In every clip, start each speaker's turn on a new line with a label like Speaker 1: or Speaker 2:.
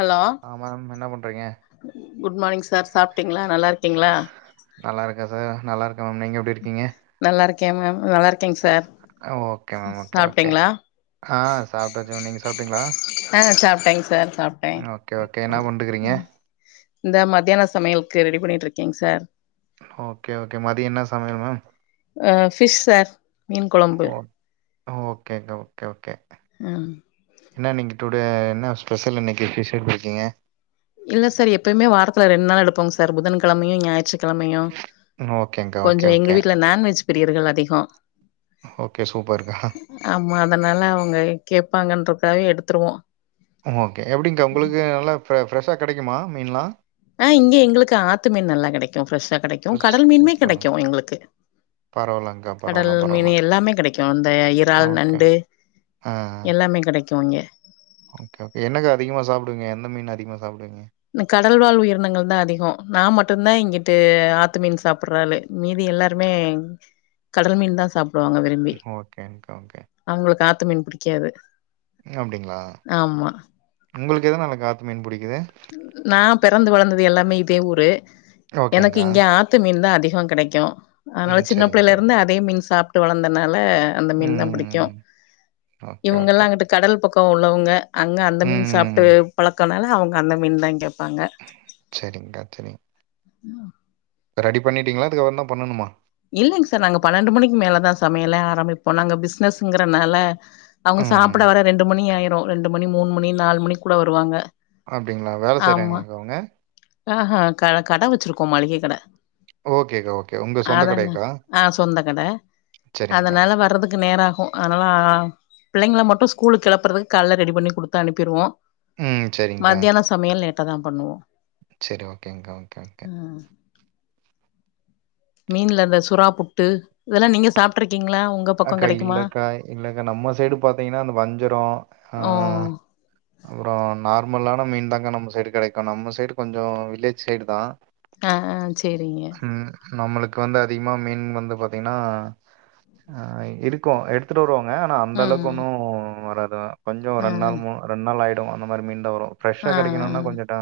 Speaker 1: Hello,
Speaker 2: ஆ ma'am என்ன பண்றீங்க?
Speaker 1: குட் மார்னிங் சார் சாப்ட்டீங்களா, நல்லாருக்கீங்களா?
Speaker 2: நல்லா இருக்கே சார் நல்லா இருக்க மேம் நீங்க எப்டி இருக்கீங்க?
Speaker 1: நல்லா இருக்கே மேம் நல்லா இருக்கேங் sir
Speaker 2: okay ma'am. Okay, okay.
Speaker 1: சாப்ட்டீங்ளா
Speaker 2: ஆ சாப்ட்டாச்சு மேம் நீங்க சாப்ட்டீங்ளா
Speaker 1: நாங்க சாப்ட்டேங்க சார் சாப்
Speaker 2: ம், ஓகே ஓகே என்ன பண்ட்டுக்கிறீங்க
Speaker 1: இந்த மதியான சமையலுக்கு ரெடி பண்ணிட்ருக்கேங் சார்
Speaker 2: ஓகே ஓகே மதிய என்ன சமையல் மேம்
Speaker 1: அ ஃபிஷ் சார் மீன் கொழம்பு
Speaker 2: ஓ ஓகேங்க ஓகே, ஓகே
Speaker 1: ம்
Speaker 2: என்ன நீங்க டுடே என்ன ஸ்பெஷல் இன்னைக்கி ஃபிஷ் எடுத்துருக்கீங்க
Speaker 1: இல்ல சார் எப்பயுமே வாரத்துல ரெண்டு நாள் எடுப்போங்க சார் புதன்கெழமையு, ஞாயிற்றுக்கெழமையு
Speaker 2: ஓகேங்க்கா. ஓகே,
Speaker 1: கொஞ்சோ எங்க
Speaker 2: ஓகே.
Speaker 1: வீட்ல நான்வெஜ் பிரியர்கள் அதிகோ
Speaker 2: ஓகே சூப்பர்க்கா
Speaker 1: ஆமா அதனால அவங்க கேப்பாங்கன்றக்காவே எடுத்துருவோ
Speaker 2: ஓகே எப்டிங்க்கா உங்களுக்கு நல்லா ஃப ஃப்ரெஷ்ஷா கெடைக்குமா மீன்லா
Speaker 1: ஆ இங்க எங்களுக்கு ஆத்து மீன் நல்லா கெடைக்கு, ஃப்ரெஷ்ஷா கெடைக்கு, கடல் மீன்மே
Speaker 2: சூப்பர்.
Speaker 1: கெடைக்கு எங்களுக்கு
Speaker 2: பரவால்லங்க்கா
Speaker 1: கடல்
Speaker 2: பரவால்ல,
Speaker 1: மீன்
Speaker 2: பரவால்ல.
Speaker 1: எல்லாமே கெடைக்கு அந்த இறால்,
Speaker 2: ஓகே.
Speaker 1: நண்டு
Speaker 2: ஆ, ஆ.
Speaker 1: எல்லாமே கெடைக்கு இங்க
Speaker 2: ஓகே ஓகே என்னக்கா அதிகமா சாப்டுவீங்க எந்த மீன் அதிகமா சாப்டுவீங்க
Speaker 1: இந்த கடல்வாழ் உயிரினங்கள்தா அதிகோ நா மட்டுந்தா இங்கிட்டு ஆத்துமீன் சாப்புட்ற‌ ஆளு மீதி எல்லாருமே கடல் மீன்தா சாப்டுவாங்க விரு
Speaker 2: ஓகேங்க்கா ஓகே
Speaker 1: அவங்களுக்கு ஆத்து மீன் புடிக்காது
Speaker 2: அப்டிங்களா
Speaker 1: ஆமா
Speaker 2: உங்களுக்கு எதனாலக்கா ஆத்து மீன் புடிக்குது
Speaker 1: நா பெறந்து வளந்தது எல்லாமே இதே ஊரு, எனக்கு
Speaker 2: ஓகேங்க்கா.
Speaker 1: இங்க ஆ த்து மீன்தா அதிகோ கெடைக்கு, அதனால
Speaker 2: ம்.
Speaker 1: சின்ன
Speaker 2: சரிங்க,
Speaker 1: பிள்ளைல
Speaker 2: சரிங்க.
Speaker 1: இருந்து அதே மீன் சாப்ட்டு வளந்தனால அந்த மீன்தா புடிக்கு
Speaker 2: ம். ஓகே,
Speaker 1: இவங்கல்லா
Speaker 2: ஓகே.
Speaker 1: அங்கட்டு கடல் பக்கோ உள்ளவங்க அங்க அந்த மீன் சாப்ட்டு
Speaker 2: ம்.
Speaker 1: பழக்கனால அவங்க அந்த மீன்தா கேப்பாங்க
Speaker 2: செரிங்க்கா செரிங் ரெடி பண்ணிட்டிங்களா இதுக்கப்றம்தா பண்ணணுமா
Speaker 1: இல்லைங் சார் நாங்க பன்னெண்டு மணிக்கு மேலதா சமையலே ஆரம்பிப்போ நாங்க பிசினஸ்ங்கறனால அவுங்க
Speaker 2: ம்.
Speaker 1: சாப்பிட வர ரெண்டு மணி ஆயிரு ரெண்டு மணி மூணு மணி நாலு மணி கூட வருவாங்க
Speaker 2: அப்டிங்களா வேல செய்றாங்களாங்களா அங்க அவங்க
Speaker 1: ஆஹ கட கடை வச்சிருக்கோ மளிக கட
Speaker 2: ஓகேகா ஓகே உங்க சொந்த
Speaker 1: அதான
Speaker 2: கடையாக்கா?
Speaker 1: ஆ சொந்த கத
Speaker 2: சரிங்க்கா.
Speaker 1: அதனால வர்றதுக்கு நேராகு அதனால புள்ளைங்கள மட்டு ஸ்கூலுக் கொளப்பறதுக்கு கால்ல ரெடி பண்ணி குடுத்து அனுப்பிடுவோ
Speaker 2: ம். சரிங்க்கா.
Speaker 1: மத்தியான சமையல் லேட்டா தா பண்ணுவோ
Speaker 2: செரி ஓகேங்கா ஓகே ஓகே
Speaker 1: ம் மீன்ல்ல இந்த சுறா புட்டு இதெல்லா நீங்க சாப்ட்டுருக்கீங்களா உங்
Speaker 2: அக்கா இல்லக்கா இல்லக்கா நம்ம சைடு பாத்தீங்கன்னா அந்த வஞ்சரோ ஆ
Speaker 1: ஓ
Speaker 2: அப்புறோ நார்மலான மீன்தாங்கா நம்ம சைடு கெடைக்கு நம்ம சைடு கொஞ்சோ வில்லேஜ் சைடு தா
Speaker 1: அ அ சேரிங்க
Speaker 2: ம் நம்மளுக்கு வந்து அதிகமா மீன் வந்து பாத்தீங்கன்னா ஆ இருக்கு எடுத்துட்டு வருவாங்க ஆனா அந்த
Speaker 1: ம்
Speaker 2: அளவுக்கு ஒன்னு வராது கொஞ்சோ
Speaker 1: ஆ
Speaker 2: ரெண்டு நாள் மூன் ரெண்டு நாள்லாயிடு அந்த மாரி மீன் தா வரு ஃப்ரெஷ்ஷா
Speaker 1: ஆ
Speaker 2: கெடைக்கணுன்னா
Speaker 1: ஆ
Speaker 2: கொஞ்சே டா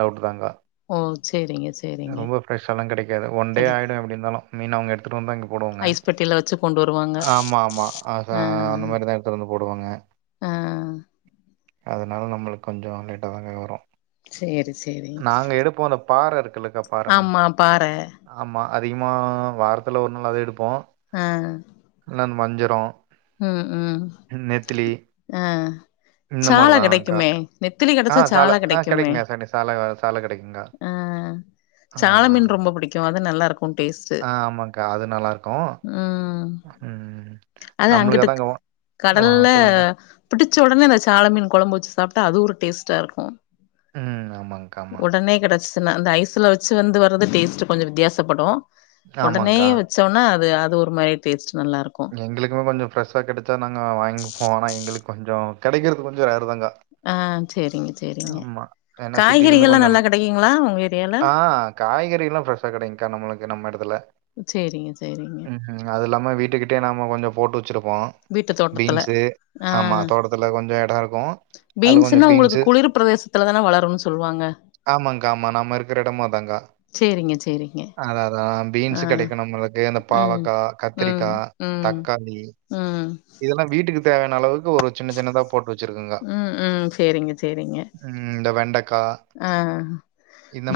Speaker 2: டவுட் தாங்கா
Speaker 1: ஓ சேரிங்க சேரிங்க
Speaker 2: ரொம்ப ஃப்ரெஷ்ஷாலா கெடைக்காது ஒன் டே
Speaker 1: கெடைக்கு
Speaker 2: ஆயிடு எப்பிடி இருந்தாலு மீன் அவங்க எடுத்திட்டு வந்துதா இங்க போடுவங்க
Speaker 1: தீல வச்சு கொண்டு வரு
Speaker 2: ஆமா ஆமா அதா அந்த மாதிரிதா எடுத்துட்டு வந்து போடுவாங்க
Speaker 1: ஆ
Speaker 2: அதனால நம்மளுக்கு கொஞ்சோ லோட்ட தாங்க வரு
Speaker 1: சேரி சேரி
Speaker 2: நாங்க எடுப்போ அந்த பாற இருக்குல்லக்கா பாற மீன்
Speaker 1: ஆமா பாற
Speaker 2: ஆமா அதிகமாக வாரத்துல ஒரு நாள் அத எடுப்போ
Speaker 1: ஆ
Speaker 2: இல்லன் மஞ்சிரோ
Speaker 1: ம் ம் அ
Speaker 2: இந்த
Speaker 1: சால
Speaker 2: மாதிரி தான்க்கா
Speaker 1: கெடைக்குமே நெத்திலி
Speaker 2: ஆ
Speaker 1: கெடைச்சா சால
Speaker 2: ஆ
Speaker 1: கெடைக்குமே
Speaker 2: கிடைக்குங்க சனி சால சால கிடைக்குங்க.
Speaker 1: அ
Speaker 2: ஆ
Speaker 1: சால மீன் ரொம்ப புடிக்கு அது நல்லாருக்கு உங் டேஸ்ட்
Speaker 2: ஆ ஆமாக்கா அது நல்லாருக்கு
Speaker 1: ம்
Speaker 2: ம்
Speaker 1: அது
Speaker 2: நம்மளுக்கு
Speaker 1: அங்குட்டு
Speaker 2: அதாங்க வா- ஆ
Speaker 1: கடல்ல
Speaker 2: சொல்லுங்க.
Speaker 1: புடிச்ச ஒடனே இந்த சாள மீன் கொழம்பு வச்சு சாப்பிட்டா அது ஒரு டேஸ்டாருக்கு
Speaker 2: ம் ஆமாங்
Speaker 1: ஒடனே கெடைச்சதுன்னா இந்த ஐஸ்ல வச்சு வந்து வர்றது டேஸ்ட்டு கொஞ்சோ வித்தியாசப்படு ஒடனே
Speaker 2: ஆமாங்க.
Speaker 1: வச்சோன்னா அது அது ஒரு மாரி டேஸ்ட் நல்லாருக்கு
Speaker 2: எங்களுக்குமே கொஞ்சோ ஃப்ரெஷா கெடச்சா நாங்க வாங்கிப்போ ஆனா எங்களுக்கு கொஞ்சோ கெடைக்கிறது கொஞ்சோ ரேர்தாங்கா
Speaker 1: ஆ சேரிங்க சேரிங்க
Speaker 2: ஏன்னா சிட்டிலருந்து
Speaker 1: காய்கறிகள்லா நல்லா கெடைக்குங்களா உங்க ஏரியால
Speaker 2: காய்கறியெல்லா ஃப்ரெஷ்ஷா கொடைக்குங்கா நம்மளுக்கு நம்ம எடத்துல
Speaker 1: சேரிங்க சேரிங்க
Speaker 2: ம் ம் அது இல்லாம வீட்டுக்கிட்டே நாம கொஞ்சோ போட்டு வச்சுருப்போ
Speaker 1: வீட்டு தோட்டத்துல.
Speaker 2: பீன்ஸு ஆ மாதோட்டத்துல கொஞ்சோ எடோருக்கு அதுல கொஞ்சோ
Speaker 1: பீன்ஸ்ன்னா உங்களுக்கு
Speaker 2: பீன்ஸு
Speaker 1: குளிர் பிரதேசத்துல தான வளருன்னு சொல்லுவாங்க
Speaker 2: ஆமாங்கா ஆமா நாம இருக்கற எடமு அதாங்கா
Speaker 1: சேரிங்க, சேரிங்க.
Speaker 2: அதா அதா
Speaker 1: ஆ
Speaker 2: பீன்ஸ் கெடைக்கு நம்மளுக்கு இந்தப்
Speaker 1: ம்.
Speaker 2: பாவக்கா
Speaker 1: ம், ம்,
Speaker 2: கத்திரிக்கா
Speaker 1: ம்,
Speaker 2: தக்காளி இதெல்லா வீட்டுக்கு தேவையான அளவுக்கு ஒரு சின்ன சின்னதா போட்டு வச்சிருக்கோங்கா
Speaker 1: ம் ம் சேரிங்க சேரிங்க
Speaker 2: ம் இந்த வெண்டக்கா
Speaker 1: அ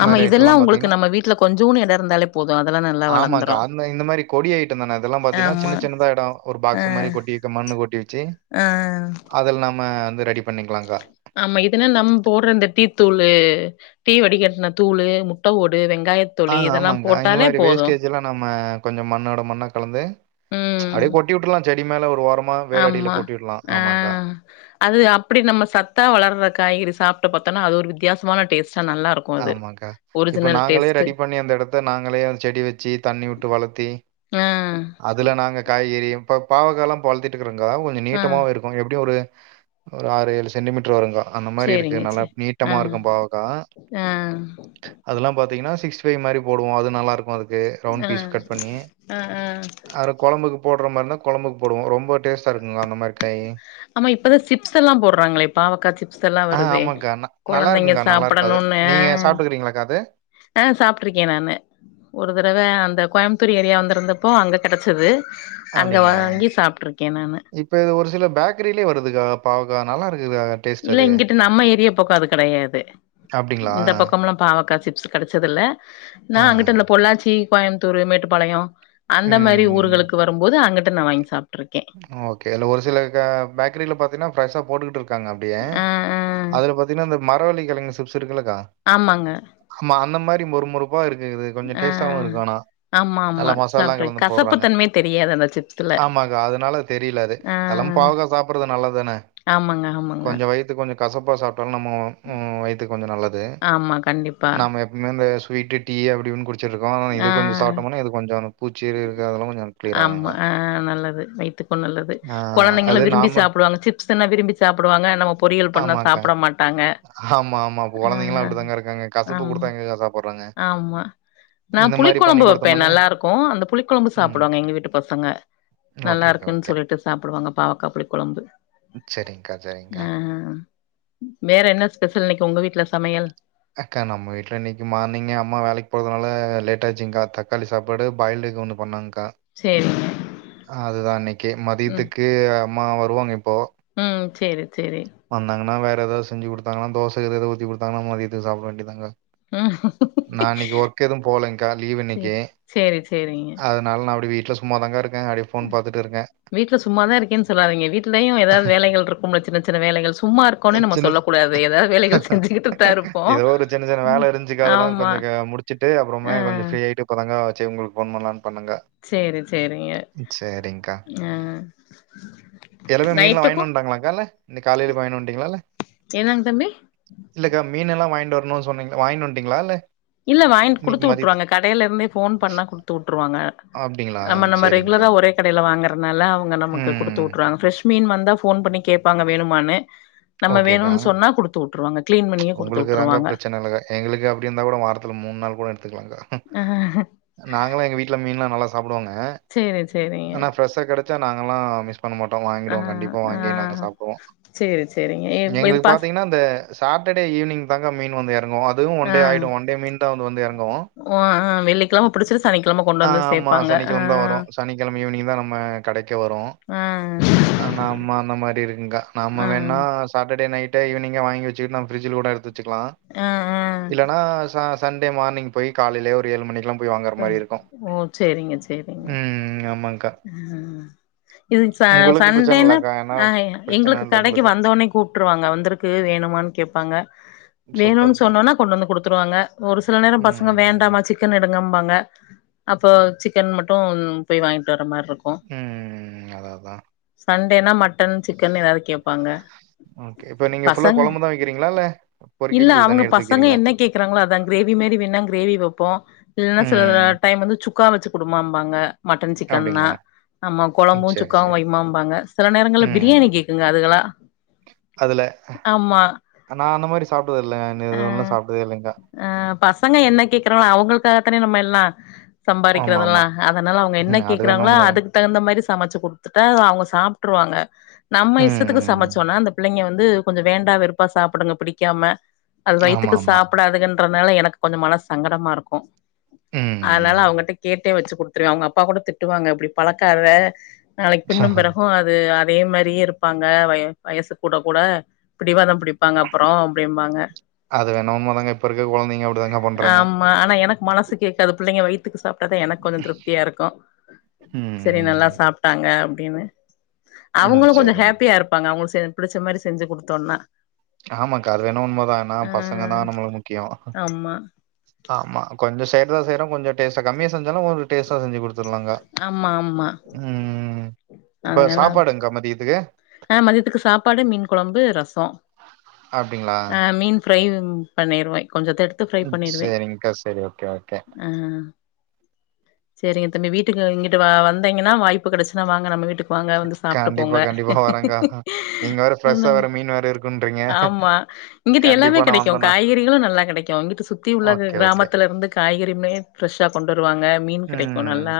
Speaker 1: ஆமா இதெல்லா உங்களுக்கு
Speaker 2: பாத்தீங்கன்னா
Speaker 1: நம்ம வீட்ல கொஞ்சோன்னு எடோ இருந்தாலே போது அதெல்லா நல்லா வளந்துரு
Speaker 2: அ இந்த மாரி கொடி அயிட்டந்தான இதெல்லாம் பாத்தீனா சின்ன சின்னதா எடோ ஒரு
Speaker 1: ஆ,
Speaker 2: பாக்ஸ் மாரி கொட்டி வெக்க மண்ணு கொட்டி வெச்சி
Speaker 1: ஆ.
Speaker 2: அதுல் நாம வந்து ரெடி பண்ணிக்கலாங்க்கா.
Speaker 1: ஆமா இதுன்னா நம் போட்ற இந்த டீத்தூளு டீ வடி கட்ன தூளு, முட்ட ஓடு, வெங்காய
Speaker 2: ஆ ஆமாங்க்கா இந்த மாரி வேஸ்டேஜ் எல்லா நம்ம கொஞ்சோ மண்ணோட மண்ணா கலந்து
Speaker 1: ம்.
Speaker 2: அப்டே கொ ட்டி உட்றலா செடி மேல ஒரு ஓரமா வேர் அடில
Speaker 1: ஆமா.
Speaker 2: கொட்டி உட்லா
Speaker 1: ஆ.
Speaker 2: ஆமாங்க்கா.
Speaker 1: அது அப்பிடி நம்ம சத்தா வளர்ற காய்கறி சாப்ட்டு பாத்தன்னா அது ஒரு வித்தியாசமான டேஸ்ட்டா நல்லாரு
Speaker 2: ஆமாங்க்கா இப்ப நாங்களே ரெடி பண்ணி அந்த எடத்த நாங்களே வந் செடி வெச்சி தண்ணி உட்டு வளத்தி
Speaker 1: ஆ.
Speaker 2: அதுல நாங்க காய்கறியு இப்ப பாவக்கால்லா இப்ப வளத்திட்டுக்கறங்க்கா கொஞ்சோ
Speaker 1: ஆ.
Speaker 2: நீட்டமாவு இரு க்கு எப்டியு ஒரு ஒரு ஆறு ஏழு சென்டிமீட்ரு வருங்கா. அந்த மாரி இருக்கு
Speaker 1: சரிங்க.
Speaker 2: நல்லா நீட்டமாருக்கும் பாவக்கா.
Speaker 1: அ.
Speaker 2: அதெல்லா பாத்தீங்கன்னா சிக்ஸ்டி ஃபை மாரி போடுவோ அது நல்லா இருக்கு அதுக் கு ரவுண்
Speaker 1: ஆ.
Speaker 2: பீஸ் கட் பண்ணி
Speaker 1: ஆ. ஆ.
Speaker 2: அர கொழம்புக்கு போட்ற மாரினா கொழம்புக்கு போடுவோ ரொம்போ டேஸ்ட்டா இருக்குங்ல அந்த மாரி. கையிங்
Speaker 1: ஆமா இப்பதா சிப்ஸ் எல்லா போட்றாங்களே பாவக்கா சிப்ஸ் எல்லா
Speaker 2: ஆ
Speaker 1: வருதே.
Speaker 2: ஆமாங்க்கா. ந
Speaker 1: கொழந்தைங்க
Speaker 2: நல்லாருக்குங்க்கா, நல்லாருக்கும் அது.
Speaker 1: சாப்படணுன்னு
Speaker 2: நீங்க சாப்ட்டுருக்கிறீங்களாக்கா அது?
Speaker 1: அ அ சாப்ட்ருக்கே நானு. ஒரு தடவ அந்த கோயம்புத்தூர் ஏரியா வந்திருந்தப்போ அங்க கெடைச்சுது.
Speaker 2: அப்டிங்ளா இப்ப இது ஒரு சில பேக்கரிலியே வருதுக்கா பாவக்கா நல்லாருக்குது அ
Speaker 1: இல்ல இங்கிட்டு நம்ம ஏரியா பக்கோ அது கெடையாது
Speaker 2: அப்படிங்களா?
Speaker 1: இந்த பக்கம்ல்லா பாவக்கா சிப்ஸ் கெடைச்சது இல்ல நா
Speaker 2: ஆ.
Speaker 1: அங்கிட்டு அதல பொள்ளாச்சி, கோயமுத்தூரு, மேட்டுப்பாளையோ, அந்த மாரி
Speaker 2: ம்.
Speaker 1: ஊர்களுக்கு வரும்போது அங்கிட்டு நா வாங்கி சாப்ட்ருக்கே.
Speaker 2: ஓகே அதுல ஒரு சில க பேக்கரில பாத்தீனா ஃப்ரெஷ்ஷா போட்டுக்கிட்டு இருக்காங்க அப்டியே.
Speaker 1: ஆ ஆ
Speaker 2: அதுல பாத்தீங்கனா அந்த மரவள்ளி கெழங்கு சிப்ஸ் இருக்குல்லக்கா
Speaker 1: ஆமாங்க
Speaker 2: ஆமா அந்த மாரி மொறு மொறுப்பா இருக்கு இது கொஞ்சோ
Speaker 1: ஆ
Speaker 2: டேஸ்ட்டாவு இருக்கு ஆனா.
Speaker 1: ஆமா ஆமா
Speaker 2: நல்லா மசாலாலாம்
Speaker 1: சாப்புட்ரு
Speaker 2: கலந்து
Speaker 1: கசப்புத்தன்மை தெரியாது அந்த சிப்ஸ்ல.
Speaker 2: கா அதுனால அது தெரில அது
Speaker 1: ஆ
Speaker 2: அது இல்லாம் பாவக்கா சாப்பறது நல்லத் தான
Speaker 1: ஆமாங்க ஆமாங்க
Speaker 2: கொஞ்சோ வயித்துக் கொஞ்சோ கசப்பா சாப்ட்டாலு நம்ம ம் வயித்துக் கொஞ்சோ நல்லது
Speaker 1: ஆமா கண்டிப்பா
Speaker 2: நம்ம எ இன்னு இந்த ஸ்வீட்டு டீயி அப்டி இப்பின் குடி ச்சிருக்கோ ஆனா இது கொஞ்சோ
Speaker 1: ஆ
Speaker 2: சாப்ட்டம்னா இது கொஞ்சோ அந்த பூச்சி இருக்குறதெல்லா கொஞ்சோ கிளியராகுங்கா.
Speaker 1: அ நல்லது வை த்துக்கு நல்லது கொழந்தைங்களு
Speaker 2: அது
Speaker 1: விரும்பி
Speaker 2: நாம
Speaker 1: சாப்புடுவாங்க சிப்ஸ்ன்னா விரும்பி சாப்புடுவாங்க நம்ம பொரியல் பண்ணா
Speaker 2: ஆமாக்கா.
Speaker 1: சாப்ட மாட்டாங்க.
Speaker 2: ஆமா ஆமா இப்ப
Speaker 1: ஆ
Speaker 2: கொழந்தைங்கள்லா அப்டித்தாங்கா இருக்காங்க கசப்ப
Speaker 1: ஆமா
Speaker 2: குடுத்தா எங்கக்கா சாப்பறாங்க.
Speaker 1: ஆமா நா புளிக்கொழம்பு வெப்பே நல்லாருக்கு. அந்த புளிக்கொழம்பு
Speaker 2: ம்.
Speaker 1: சாப்புடுவாங்க. எங்க வீட்டு பசங்க
Speaker 2: ஓகேக்கா,
Speaker 1: நல்லாருக்குன்
Speaker 2: ஓகே.
Speaker 1: சொல்லிட்டு சாப்புடுவாங்க பாவக்கா புளிக்கொழம்பு.
Speaker 2: செரிங்க்கா செரிங்க்கா.
Speaker 1: ஆ வேற என்ன ஸ்பெஷல் இன்னிக்கு உங்க வீட்ல சமையல்?
Speaker 2: அக்கா நம்ம வீட்ல இன்னிக்கு மார்னிங்கு அம்மா வேலைக் போறதுனால லேட் ஆச்சுங்க்கா தக்காளி சாப்பாடு பாயில்டு எக் ஒன்னு பண்ணாங்க்கா.
Speaker 1: சேரிங்க.
Speaker 2: அ அதுதா இன்னைக்கே
Speaker 1: ம்
Speaker 2: மதியத்துக்கு அம்மா வருவாங்க இப்போ.
Speaker 1: ம் சேரி சேரி.
Speaker 2: வந்தாங்கனா வேற ஏதாது செஞ்சு குடுத்தாங்கனா தோச எதாது ஊத்தி குடுத்தாங்கனா மதியத்துக்கு சாப்ட வேண்டியதாங்கா
Speaker 1: ம்
Speaker 2: நா இன்னைக்கு ஒர்க் எதுவு போலங்க்கா லீவ் இன்னைக்கு
Speaker 1: சேரி சேரி சேரிங்க
Speaker 2: அத னால நா அப்டியே வீட்ல சும்மா தாங்கா இருக்கே அப்டியே போன் பாத்துட்டு இருக்கே
Speaker 1: வீட்ல சும்மாதா இருக்கேனு சொல்லாதீங்க வீட்லயு ஏதாது வேலைகள் இருக்கும்ல சின்ன சின்ன வேலைகள் சும்மா இரு கோனு நம்ம
Speaker 2: சின்ன
Speaker 1: சொல்லக்கூடாது ஏதாது வேலைகள் செஞ்சுகிட்டுதா இருப்போ
Speaker 2: ஏதோ ஒரு சின்ன சின்ன வேல இருந்துச்சுக்கா அதெல்லா
Speaker 1: ஆமா
Speaker 2: கொஞ்சோ க முடிச்சுட்டு
Speaker 1: ஆ
Speaker 2: அப்புறமா கொஞ்ச ஃப்ரீயாயிட்டு இப்பதாங்க வச்சு உங்களுக்கு போன் பண்ணலான் பண்ணங்க்கா
Speaker 1: சேரி சேரிங்க அ
Speaker 2: எல்லாமே மீன்லா வாங்கினு வண்டாங்களாகா இல்ல இன்னைக்கு காலையில போயி வாங்கிட்டு வண்டீங்களால
Speaker 1: என்னங்க தம்பி
Speaker 2: இல்லக்கா மீனெல்லா வாங்கிட்டு வரணுனு சொன்னீங்க வாங்கிட்டு வன்ட்டீங்களா இல்ல
Speaker 1: இல்ல வாங்கிட்டு
Speaker 2: இன்னைக்கு
Speaker 1: குடுத்து
Speaker 2: மதியத்து
Speaker 1: வுட்ருவாங்க கடையில இருந்தே ஃபோன் பண்ணா குடுத்து வுட்ருவாங்க
Speaker 2: அப்படிங்களா
Speaker 1: நம்ம நம்ம
Speaker 2: சரிங்கக்கா
Speaker 1: ரெகுலரா ஒரே கடையில வாங்கறனால அவுங்க நமக்கு குடுத்து
Speaker 2: ம்
Speaker 1: வுட்றாங்க ஃப்ரெஷ் மீன் வந்தா ஃபோன் பண்ணி கேப்பாங்க வேணுமானு நம்ம
Speaker 2: ஓகேக்கா
Speaker 1: வேணுனு சொன்னா குடுத்து வுட்ருவாங்க கிளீன் பண்ணியே குடுத்து
Speaker 2: உங்களுக்கு தாங்க
Speaker 1: வுட்ருவாங்க
Speaker 2: பிரச்சனை இல்லைக்கா எங்களுக்கு அப்டி இருந்தா கூட வாரத்துல மூணு நாள் கூட எடுத்துக்கலாங்க்கா
Speaker 1: ஆ
Speaker 2: நாங்களா எங்க வீட்ல மீன்லா நல்லா சாப்பிடுவோங்க
Speaker 1: சேரி சேரிங்க
Speaker 2: ஆனா ஃப்ரெஷ்ஷா கெடைச்சா நாங்கள்லா மிஸ் பண்ண மாட்டோ
Speaker 1: ஆ
Speaker 2: வாங்கிடுவோ கண்டிப்பா
Speaker 1: ஆ
Speaker 2: வாங்கி நாங்க சாப்டுவோ
Speaker 1: சேரி சேரிங்க இப்ப இது
Speaker 2: எங்களுக்கு
Speaker 1: பாஸ்
Speaker 2: பாத்தீங்கன்னா இந்த சாட்டடே ஈவ்னிங் தாங்கா மீன் வந்து எறங்கு அ து ஒன்
Speaker 1: ஆ
Speaker 2: டே ஆயிடு ஒன்டே மீன் தா வந்து வந்து எறங்கு
Speaker 1: ஓ ஆ வெள்ளிக்கிழம புடிச்சிட்டு சனிக்கிழம கொண்டு
Speaker 2: ஆ
Speaker 1: வந்து
Speaker 2: ஆமா
Speaker 1: சேப்பாங்க ஆ
Speaker 2: சனிக்கெழம தா வரு சனிக்கெழமை ஈவ்னிங் தா நம்ம கடைக்கே வரு
Speaker 1: ஆ
Speaker 2: ஆன அம்மா அந்த மாரி இருக்குங்கா நம்ம
Speaker 1: ஆ
Speaker 2: வேணா சாட்டடே நைட்டே ஈவினிங்கே வாங்கி வச்சுக்கிட்டு நம்ம ஃப்ரிட்ஜ்ல கூட எடுத்து வச்சுக்லா
Speaker 1: ஆ ஆ
Speaker 2: இல்லனா சா சண்டே மார்னிங் போயி காலைலயே ஒரு ஏழு மணிக்குலா
Speaker 1: ம் ஓ சேரிங்க சேரிங்க
Speaker 2: ம் ஆமாங்கா
Speaker 1: அ இதுங் ச
Speaker 2: பிரச்சனை
Speaker 1: சண்டேனா
Speaker 2: இல்லக்கா? ஏன்னா
Speaker 1: ஆ
Speaker 2: பிரச்சனை
Speaker 1: எங்களுக்
Speaker 2: இல்ல
Speaker 1: கடைக்கு
Speaker 2: உங்களுக்கு.
Speaker 1: வந்தோனே கூப்ட்டுருவாங்க வந்துருக்கு வேணுமான் கேப்பாங்க வேணுனு
Speaker 2: சூப்பர்க்கா.
Speaker 1: சொன்னோனா கொண்டு வந்து குடுத்துருவாங்க ஒரு சில நேரம் பசங்க
Speaker 2: ம்.
Speaker 1: வேண்டாமாச்சு சிக்கன் எடுங்கம்பாங்க அப்போ சிக்கன் மட்டு போயி வாங்கிட்டு வர மாரி இருக்கு
Speaker 2: ம். ம், அதான் அதான்.
Speaker 1: சண்டேனா மட்டன் சிக்கன் எதாது கேப்பாங்க
Speaker 2: ஓகே இப்ப நீங்க ஃபுல்லா
Speaker 1: பசங்க
Speaker 2: கொழம்பு தான் வைக்கிறீங்களா இல்ல பொறிக்கிறதுக்கு தனியா எடுத்து வைக்கிறீங்களா
Speaker 1: கேக்குராங்களா அதா கிரேவி மாரி வேணா கிரேவி வப்போ இல்லனா சில
Speaker 2: ம்.
Speaker 1: டைம் வந்து சுக்கா வச்சு குடுமாம்பாங்க மட்டன் சிக்
Speaker 2: அப்டிங்களா
Speaker 1: ஆமா
Speaker 2: ம்.
Speaker 1: கொழம்பு
Speaker 2: சரி,
Speaker 1: சுக்காவு
Speaker 2: சரி.
Speaker 1: வைம்மாம்பாங்க சில நேரங்கள்ல
Speaker 2: ம்.
Speaker 1: பிரியாணி கேக்குங்க அதுகலா
Speaker 2: அதுல நா அந்த மாரி சாப்டதுல்ல இது வரலு சாப்டதே இல்லக்கா
Speaker 1: ஆ பசங்க என்ன கேக்குறாகளோ அவுங்களுக்காகத்தானே நம்ம எல்லா சம்பாறிக்கிறதெல்லா
Speaker 2: ஆமாமா.
Speaker 1: அதனால அவுங்க என்ன
Speaker 2: ம். அது வேணா
Speaker 1: கேக்குறாங்களோ
Speaker 2: உண்மதாங்க.
Speaker 1: அதுக் குத் தகுந்த மாரி சமச்சு குடுத்துட்டா அவுங்க சாப்ட்ருவாங்க நம்ம இஷ்டத்துக்கு
Speaker 2: ம்.
Speaker 1: சமைச்சோனா அந்த பிள்ளைங்க வந்து கொஞ்ச வேண்டா வெறுப்பா சாப்பிடுங்க பிடிக்காம அது வயித்துக்கு
Speaker 2: ஆமாமா.
Speaker 1: சாப்டாதுங்கன்றனால எனக்கு கொஞ்சோ மனசு சங்கடமாருக்கு அதனால
Speaker 2: ம்.
Speaker 1: அவுங்கட்ட கேட்டே வச்சு குடுத்துருவே அவுங்க அப்பா கூட திட்டுவாங்க அப்டி பழக்காத நாளைக்கு பின்னு பெறகு அது அதே மாரியே இருப் பாங்க வய வயசு கூட கூட பிடிவாதம் பிடிப் பாங்க அப்பறோ அப்டிம்பாங்க
Speaker 2: அது வேணா உண்மதாங்க. இப்ப இருக்க குழந்தைங்க அப்டிதாங்க பண்றாங்க.
Speaker 1: ஆம் மா ஆனா எனக்கு மனசு கேக்காது பிள்ளைங்க வயித்துக்கு சாப்டா தா எனக்கு கொஞ்சோ திருப்தியா இருக்கு சேரி நல்லா
Speaker 2: ம்.
Speaker 1: சாப்டாங்க அப்டின்னு
Speaker 2: ம்.
Speaker 1: அவுங்களு கொஞ்சோ
Speaker 2: சரிங்க.
Speaker 1: ஹேப்பியா இருப் ப்பாங்க அவுங்களுக்கு செ பிடிச்ச மாரி செஞ்சு குடுத்தோனா
Speaker 2: ஆமாங்க்கா அது வேணு உண்மதா ஏனா பசங்கனா நம்மளுக்கு முக்கியோ
Speaker 1: அம்மா
Speaker 2: ஆமா கொஞ்சோ செய்றது தா செய்றோ கொஞ்ச டேஸ்ட்ட கம்மியா செஞ்சாலு ஒரு டேஸ்ட்டா செஞ்சு குடுத் தெர்லாங்கா
Speaker 1: ஆமா ஆமா
Speaker 2: ம் இப்ப
Speaker 1: அதனால
Speaker 2: சாப்பாடுங்கா மதியதுக்கு
Speaker 1: ஆ மதியத்துக்கு சாப்பாடு மீன் கொழம்பு ரசோ
Speaker 2: அப்டிங்களா
Speaker 1: அ மீன் ஃப்ரையும் பண்ணிறுவே கொஞ்சத்த எடு
Speaker 2: ம் சேரிங்க்கா சேரி ஓகே ஓகே
Speaker 1: அ சேரிங்க தம்பி வீட்டுக்கு இங்கிட்டு வ வந்தீங்கன்னா வாய்ப்பு கெடைச்சுனா வாங்க நம்ம வீட்டுக்கு வாங்க வந்து சாப்டு
Speaker 2: கண்டிப்பா
Speaker 1: போங்க
Speaker 2: கண்டிப்பா வரேங்கா நீங்க வேற ஃப்ரெஷ்ஷா
Speaker 1: ஒன்னுல்ல
Speaker 2: வேற மீன் வேற இருக்குன்றீங்க
Speaker 1: ஆமா இங்கிட்டு எல்லாமே
Speaker 2: கண்டிப்பா நா
Speaker 1: கெடை க்கு
Speaker 2: வந்தண்ணா
Speaker 1: காய்கறிகளு நல்லா கெடைக்கு இங்கிட்டு சுத்தி உள்ள கி
Speaker 2: ஓகே ஓகே
Speaker 1: கிராமத்துல இருந்து காய்கறியுமே ஃப்ரெஷ்ஷா கொண்டு வருவாங்க மீன் கெடைக்கு
Speaker 2: ம்
Speaker 1: நல்லா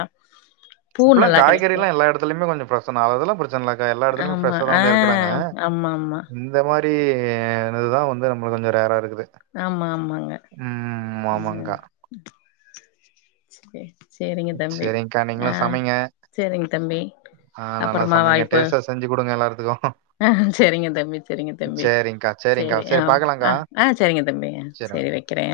Speaker 1: பூ
Speaker 2: இப்பல்லா
Speaker 1: நல்லா
Speaker 2: காய்கறி
Speaker 1: கெடைக்கு
Speaker 2: எல்லா எல்லா எடத்துலையுமே கொஞ்சோ பிரெச்சன அதெல்லா புடி ச்சன இல்லக்கா எல்லா எடத்துலுமே
Speaker 1: ஆமா
Speaker 2: ஃபிரெஷா தா
Speaker 1: ஆ
Speaker 2: வந்து எறக்கிறாங்க
Speaker 1: ஆமா ஆமா
Speaker 2: இந் த மாரி இதுதா வந்து நம்மளுக்கு கொஞ்சோ ரேரா இருக்குது
Speaker 1: ஆமா ஆமாங்க
Speaker 2: ம்
Speaker 1: ஹ
Speaker 2: ஆமாங்கா
Speaker 1: செ சேரிங்க தம்பி
Speaker 2: சேரிங்க்கா
Speaker 1: ஆ
Speaker 2: நீங்களு சமைங்க
Speaker 1: சேரிங்க தம்பி
Speaker 2: ஆ நல்லா
Speaker 1: அப்பறமா
Speaker 2: சமைங்க
Speaker 1: வாய்ப்பு
Speaker 2: டேஸ்ட்டா செஞ்சு குடுங்க எல்லாருத்துக்கு
Speaker 1: ஆஹ் செரிங்க தம்பி செரிங்க தம்பி
Speaker 2: சேரிங்க்கா சேரிங்க்கா
Speaker 1: சேரி ஆ
Speaker 2: பாக்கலாங்கா
Speaker 1: ஆஹ் ஆஹ் சேரிங்க தம்பி சேரி வக்கிறே